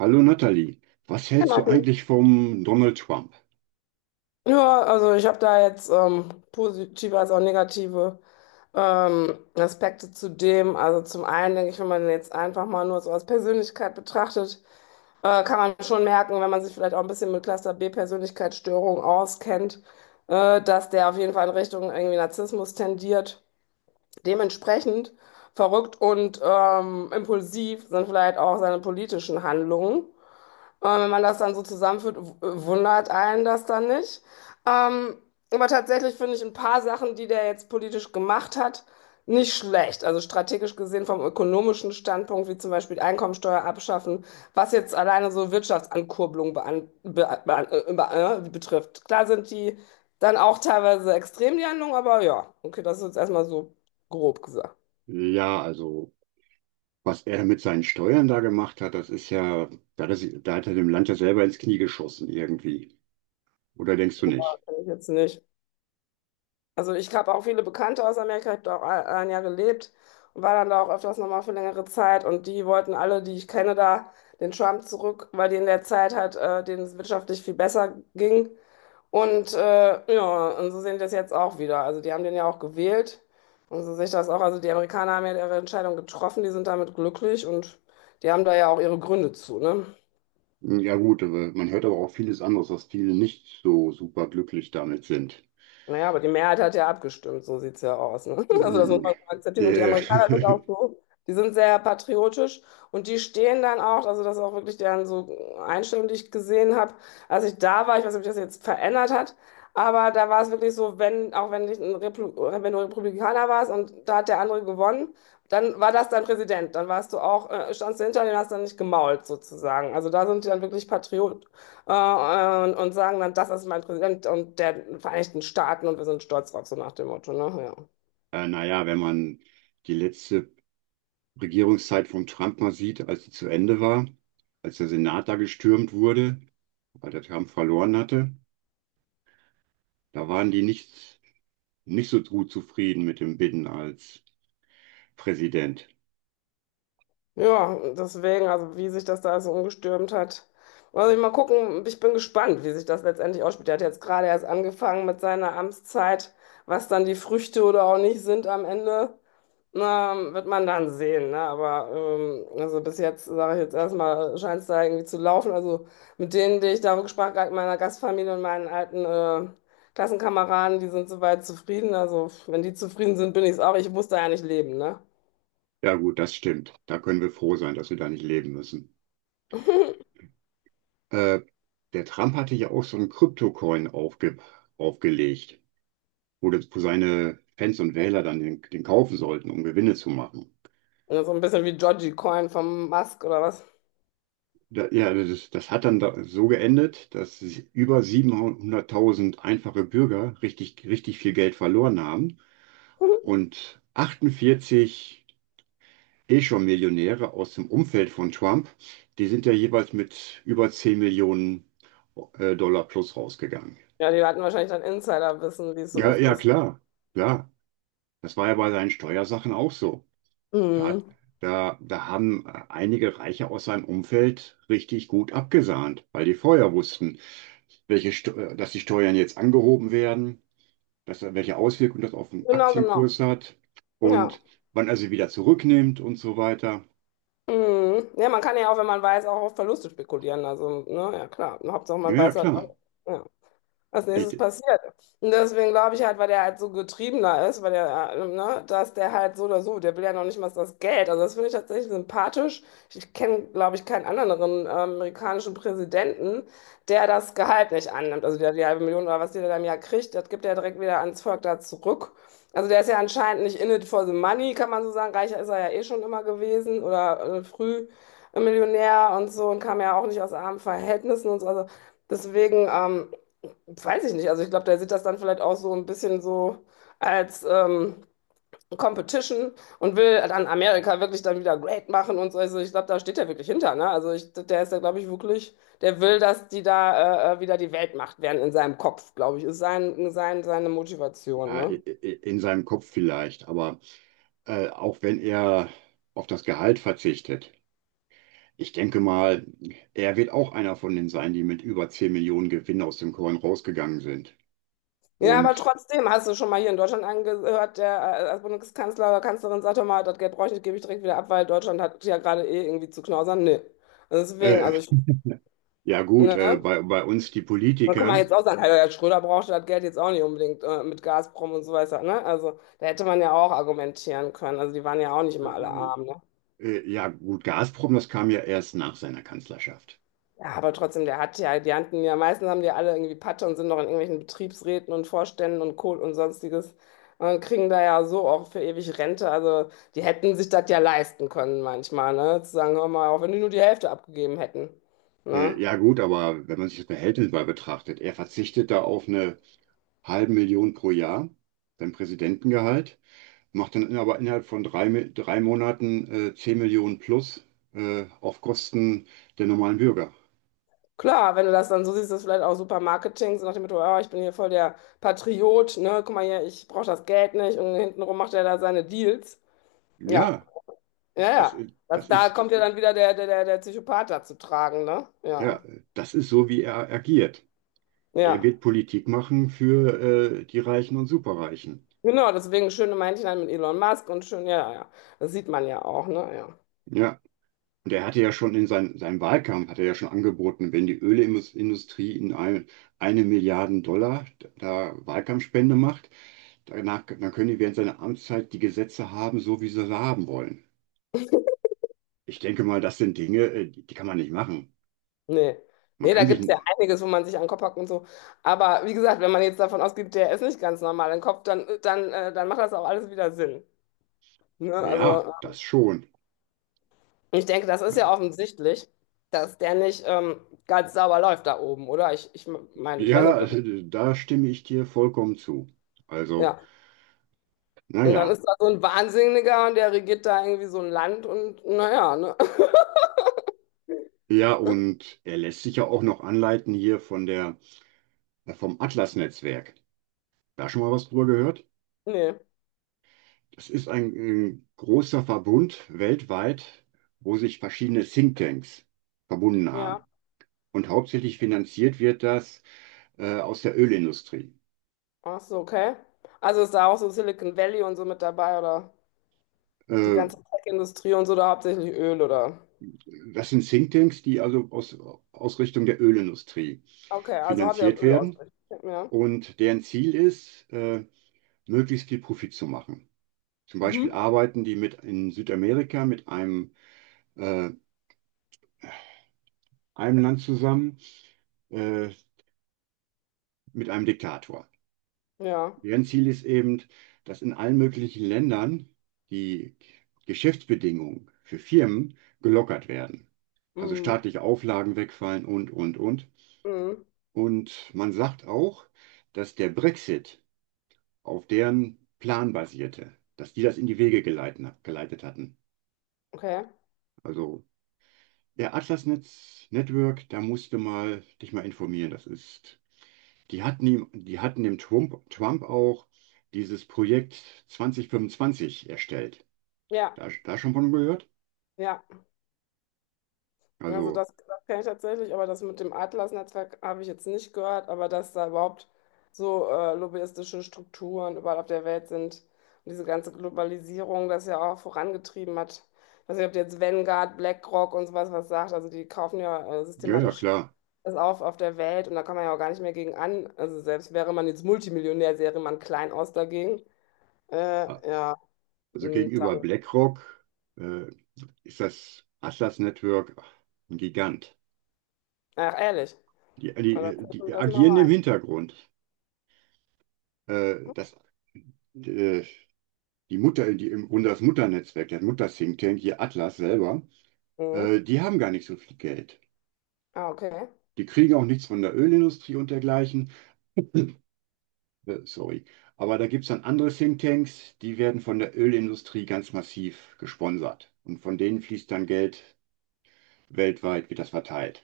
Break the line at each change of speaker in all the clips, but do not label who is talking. Hallo Nathalie, was
Hi,
hältst du
Martin.
eigentlich vom Donald Trump?
Ja, also ich habe da jetzt positive als auch negative Aspekte zu dem. Also zum einen denke ich, wenn man den jetzt einfach mal nur so als Persönlichkeit betrachtet, kann man schon merken, wenn man sich vielleicht auch ein bisschen mit Cluster B Persönlichkeitsstörung auskennt, dass der auf jeden Fall in Richtung irgendwie Narzissmus tendiert. Dementsprechend verrückt und impulsiv sind vielleicht auch seine politischen Handlungen. Aber wenn man das dann so zusammenführt, wundert einen das dann nicht. Ähm, aber tatsächlich finde ich ein paar Sachen, die der jetzt politisch gemacht hat, nicht schlecht. Also strategisch gesehen vom ökonomischen Standpunkt, wie zum Beispiel Einkommensteuer abschaffen, was jetzt alleine so Wirtschaftsankurbelung bean be betrifft. Klar sind die dann auch teilweise extrem, die Handlung, aber ja, okay, das ist jetzt erstmal so grob gesagt.
Ja, also was er mit seinen Steuern da gemacht hat, das ist ja, da hat er, da hat er dem Land ja selber ins Knie geschossen irgendwie. Oder denkst du nicht?
Kann ich jetzt nicht. Also ich habe auch viele Bekannte aus Amerika, ich habe da auch ein Jahr gelebt und war dann da auch öfters nochmal für längere Zeit und die wollten alle, die ich kenne, da den Trump zurück, weil die in der Zeit halt denen es wirtschaftlich viel besser ging. Und ja, und so sehen die das jetzt auch wieder. Also die haben den ja auch gewählt und so sehe ich das auch. Also die Amerikaner haben ja ihre Entscheidung getroffen, die sind damit glücklich und die haben da ja auch ihre Gründe zu, ne?
Ja gut, aber man hört aber auch vieles anderes, dass viele nicht so super glücklich damit sind.
Naja, aber die Mehrheit hat ja abgestimmt, so sieht es ja aus. Ne? Also das muss
Mm,
man akzeptieren. Und die
Äh,
Amerikaner sind auch so, die sind sehr patriotisch und die stehen dann auch, also das ist auch wirklich deren so Einstellung, die ich gesehen habe, als ich da war, ich weiß nicht, ob sich das jetzt verändert hat, aber da war es wirklich so, wenn, auch wenn, ich ein Replu wenn du Republikaner warst und da hat der andere gewonnen, dann war das dein Präsident, dann warst du auch, standst du hinter dem, hast dann nicht gemault sozusagen. Also da sind die dann wirklich und sagen dann, das ist mein Präsident und der Vereinigten Staaten und wir sind stolz drauf, so nach dem Motto, ne? Ja.
naja, wenn man die letzte Regierungszeit von Trump mal sieht, als sie zu Ende war, als der Senat da gestürmt wurde, weil der Trump verloren hatte. Da waren die nicht, nicht so gut zufrieden mit dem Biden als Präsident.
Ja, deswegen, also wie sich das da so umgestürmt hat. Also ich mal gucken, ich bin gespannt, wie sich das letztendlich ausspielt. Der hat jetzt gerade erst angefangen mit seiner Amtszeit, was dann die Früchte oder auch nicht sind am Ende. Na, wird man dann sehen, ne? Aber also bis jetzt, sage ich jetzt erstmal, scheint es da irgendwie zu laufen. Also mit denen, die ich da gesprochen habe, meiner Gastfamilie und meinen alten Klassenkameraden, die sind soweit zufrieden. Also wenn die zufrieden sind, bin ich es auch. Ich muss da ja nicht leben, ne?
Ja gut, das stimmt. Da können wir froh sein, dass wir da nicht leben müssen. Äh, Der Trump hatte ja auch so einen Kryptocoin aufgelegt, wo, wo seine Fans und Wähler dann den kaufen sollten, um Gewinne zu machen.
Und so ein bisschen wie Georgie Coin vom Musk oder was.
Da, ja, das hat dann da so geendet, dass über 700.000 einfache Bürger richtig, richtig viel Geld verloren haben und 48 eh schon Millionäre aus dem Umfeld von Trump, die sind ja jeweils mit über 10 Millionen Dollar plus rausgegangen.
Ja, die hatten wahrscheinlich dann Insiderwissen, wie es so
Ja,
oft
ja,
ist.
klar. Das war ja bei seinen Steuersachen auch so. Da, hat-
Mhm.
da haben einige Reiche aus seinem Umfeld richtig gut abgesahnt, weil die vorher wussten, dass die Steuern jetzt angehoben werden, welche Auswirkungen das auf den
Genau, genau.
Aktienkurs hat
Ja.
und wann er sie wieder zurücknimmt und so weiter.
Mhm. Ja, man kann ja auch, wenn man weiß, auch auf Verluste spekulieren. Also, ne, ja klar. Hauptsache
Ja,
man
ja,
weiß halt
klar.
was. Ja. als nächstes
Ich,
passiert. Und deswegen glaube ich halt, weil der halt so getriebener ist, weil der, ne, dass der halt so oder so, der will ja noch nicht mal das Geld. Also das finde ich tatsächlich sympathisch. Ich kenne, glaube ich, keinen anderen amerikanischen Präsidenten, der das Gehalt nicht annimmt. Also der die halbe Million oder was der da im Jahr kriegt, das gibt er direkt wieder ans Volk da zurück. Also der ist ja anscheinend nicht in it for the money, kann man so sagen. Reicher ist er ja eh schon immer gewesen oder früh Millionär und so und kam ja auch nicht aus armen Verhältnissen und so. Also deswegen, weiß ich nicht. Also ich glaube, der sieht das dann vielleicht auch so ein bisschen so als Competition und will dann Amerika wirklich dann wieder great machen und so. Also ich glaube, da steht er wirklich hinter, ne? Also ich, der ist ja, glaube ich, wirklich, der will, dass die da wieder die Weltmacht werden in seinem Kopf, glaube ich, ist seine Motivation,
Ja,
ne?
in seinem Kopf vielleicht, aber auch wenn er auf das Gehalt verzichtet. Ich denke mal, er wird auch einer von denen sein, die mit über 10 Millionen Gewinn aus dem Korn rausgegangen sind.
Ja, aber
Und
trotzdem, hast du schon mal hier in Deutschland angehört, der als Bundeskanzler oder Kanzlerin sagt doch mal, das Geld brauche ich nicht, gebe ich direkt wieder ab, weil Deutschland hat ja gerade eh irgendwie zu knausern. Nee. Also deswegen,
äh,
also ich,
ja gut,
ne?
bei uns die
Und guck mal,
Politiker,
jetzt auch sagen, hey, Herr Schröder brauchte das Geld jetzt auch nicht unbedingt mit Gazprom und so weiter, ne? Also da hätte man ja auch argumentieren können. Also die waren ja auch nicht
äh,
immer alle arm, ne?
ja gut, Gazprom, das kam ja erst nach seiner Kanzlerschaft.
Ja, aber trotzdem, der hat ja, die hatten ja, meistens haben die alle irgendwie Patte und sind noch in irgendwelchen Betriebsräten und Vorständen und Kohl und sonstiges und kriegen da ja so auch für ewig Rente. Also die hätten sich das ja leisten können manchmal, ne? Zu sagen, hör mal, auch wenn die nur die Hälfte abgegeben hätten, ne?
Ja gut, aber wenn man sich das Verhältnis mal betrachtet, er verzichtet da auf eine halbe Million pro Jahr, sein Präsidentengehalt. Macht dann aber innerhalb von drei Monaten 10 Millionen plus auf Kosten der normalen Bürger.
Klar, wenn du das dann so siehst, ist das vielleicht auch super Marketing, so nach dem Motto, oh, ich bin hier voll der Patriot, ne, guck mal hier, ich brauche das Geld nicht und hintenrum macht er da seine Deals. Ja,
Ja,
ja, ja. Das,
das
da
ist,
kommt ja dann wieder der Psychopath da zu tragen, ne?
ja,
Ja,
das ist so, wie er agiert. Er
ja.
wird Politik machen für die Reichen und Superreichen.
Genau, deswegen schöne Männchen halt mit Elon Musk und schön, ja, ja. ja. Das sieht man ja auch, ne? Ja.
Ja, und er hatte ja schon seinem Wahlkampf, hat er ja schon angeboten, wenn die Ölindustrie 1 Milliarde Dollar da Wahlkampfspende macht, danach, dann können die während seiner Amtszeit die Gesetze haben, so wie sie sie haben wollen. Ich denke mal, das sind Dinge, die kann man nicht machen.
Nee.
Man
Nee, da
kann
gibt es ja einiges, wo man sich an den Kopf hackt und so. Aber wie gesagt, wenn man jetzt davon ausgeht, der ist nicht ganz normal im Kopf, dann macht das auch alles wieder Sinn. Ne?
ja,
Also,
das schon.
Ich denke, das ist ja offensichtlich, dass der nicht ganz sauber läuft da oben, oder? Ich meine, ich weiß
Ja,
nicht, ob das,
da stimme ich dir vollkommen zu. Also,
ja. Und dann
naja.
ist da so ein Wahnsinniger und der regiert da irgendwie so ein Land und naja, ne?
Ja, Ja, und er lässt sich ja auch noch anleiten hier von vom Atlas-Netzwerk. Da schon mal was drüber gehört?
Nee,
Das ist ein, großer Verbund weltweit, wo sich verschiedene Thinktanks verbunden
ja.
haben. Und hauptsächlich finanziert wird das, aus der Ölindustrie.
Ach so, okay. Also ist da auch so Silicon Valley und so mit dabei oder die
Äh,
ganze Tech-Industrie und so, da hauptsächlich Öl oder?
Das sind Thinktanks, aus Richtung der Ölindustrie
Okay, also hat er
finanziert
Öl
werden
ausgerichtet. Ja.
und deren Ziel ist, möglichst viel Profit zu machen. Zum Beispiel
Mhm.
arbeiten die mit in Südamerika mit äh, einem Land zusammen, äh, mit einem Diktator.
Ja.
Deren Ziel ist eben, dass in allen möglichen Ländern die Geschäftsbedingungen für Firmen gelockert werden. Also
Mhm.
staatliche Auflagen wegfallen und.
Mhm.
Und man sagt auch, dass der Brexit auf deren Plan basierte, dass die das in die geleitet hatten.
Okay.
Also der Atlas Netz Network, da musst du mal dich mal informieren. Das ist, die hatten Trump auch dieses Projekt 2025 erstellt.
Ja.
Da, da schon von gehört?
Ja. Also
Also,
das kenne ich tatsächlich, aber das mit dem Atlas-Netzwerk habe ich jetzt nicht gehört, aber dass da überhaupt so lobbyistische Strukturen überall auf der Welt sind und diese ganze Globalisierung das ja auch vorangetrieben hat. Ich weiß nicht, ob dir jetzt Vanguard, BlackRock und sowas was sagt, also die kaufen ja
ja, ja,
systematisch
klar.
das auf der Welt und da kann man ja auch gar nicht mehr gegen an. Also selbst wäre man jetzt Multimillionär, sähe man klein aus dagegen. Ja,
Also
und
gegenüber
dann,
BlackRock äh, ist das Atlas Network ein Gigant.
ach ehrlich, das,
Die
das mal
agieren im
rein.
Hintergrund. Äh, das, äh, Die Mutter, im Grunde das Mutternetzwerk, der Mutter-Think Tank, hier Atlas selber,
Mhm.
die haben gar nicht so viel Geld.
Ah, okay.
Die kriegen auch nichts von der Ölindustrie und dergleichen. Sorry. Aber da gibt es dann andere Think Tanks, die werden von der Ölindustrie ganz massiv gesponsert. Und von denen fließt dann Geld weltweit, wird das verteilt.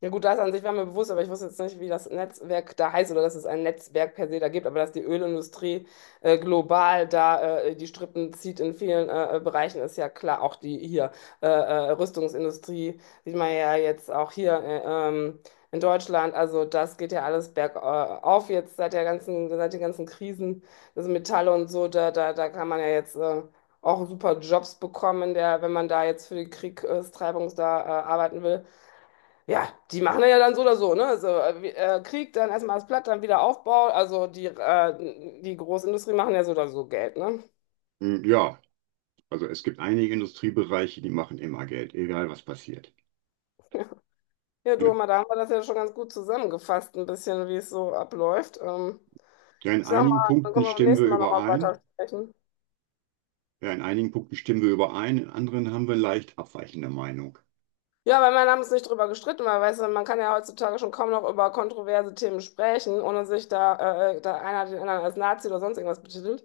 Ja gut, das an sich war mir bewusst, aber ich wusste jetzt nicht, wie das Netzwerk da heißt oder dass es ein Netzwerk per se da gibt, aber dass die Ölindustrie global da die Strippen zieht in vielen Bereichen, ist ja klar. Auch die hier Rüstungsindustrie sieht man ja jetzt auch hier ähm, in Deutschland. Also das geht ja alles bergauf jetzt seit der ganzen, seit den ganzen Krisen, das Metalle und so, da kann man ja jetzt auch super Jobs bekommen, der, wenn man da jetzt für die Kriegstreibung da arbeiten will. Ja, die machen das ja dann so oder so, ne? Also, Krieg, dann erstmal das Platt, dann wieder Aufbau. Also die, die Großindustrie machen ja so oder so Geld, ne?
Ja, also es gibt einige Industriebereiche, die machen immer Geld, egal was passiert.
Ja, du,
Ja,
mal, da haben wir das ja schon ganz gut zusammengefasst, ein bisschen, wie es so abläuft.
ja, in
Ich sag
einigen
mal, dann
Punkten
können wir beim
stimmen wir
nächsten Mal nochmal weiter
überein.
sprechen.
Ja, in einigen Punkten stimmen wir überein, in anderen haben wir leicht abweichende Meinung.
Ja, weil wir haben uns nicht drüber gestritten, weil weißt du, man kann ja heutzutage schon kaum noch über kontroverse Themen sprechen, ohne sich da, da einer den anderen als Nazi oder sonst irgendwas betitelt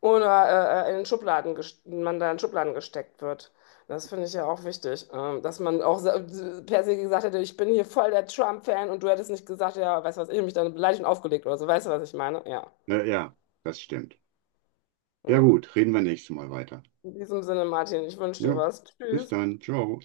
oder in den Schubladen man da in Schubladen gesteckt wird. Das finde ich ja auch wichtig, dass man auch per se gesagt hätte, ich bin hier voll der Trump-Fan und du hättest nicht gesagt, ja, weißt du was, ich hab mich dann beleidigt und aufgelegt oder so, weißt du, was ich meine? Ja.
Ja, ja, das stimmt. Ja
ja.
gut, reden wir nächstes Mal weiter.
In diesem Sinne, Martin, ich wünsche dir
Ja,
was.
bis
Tschüss.
dann. Ciao.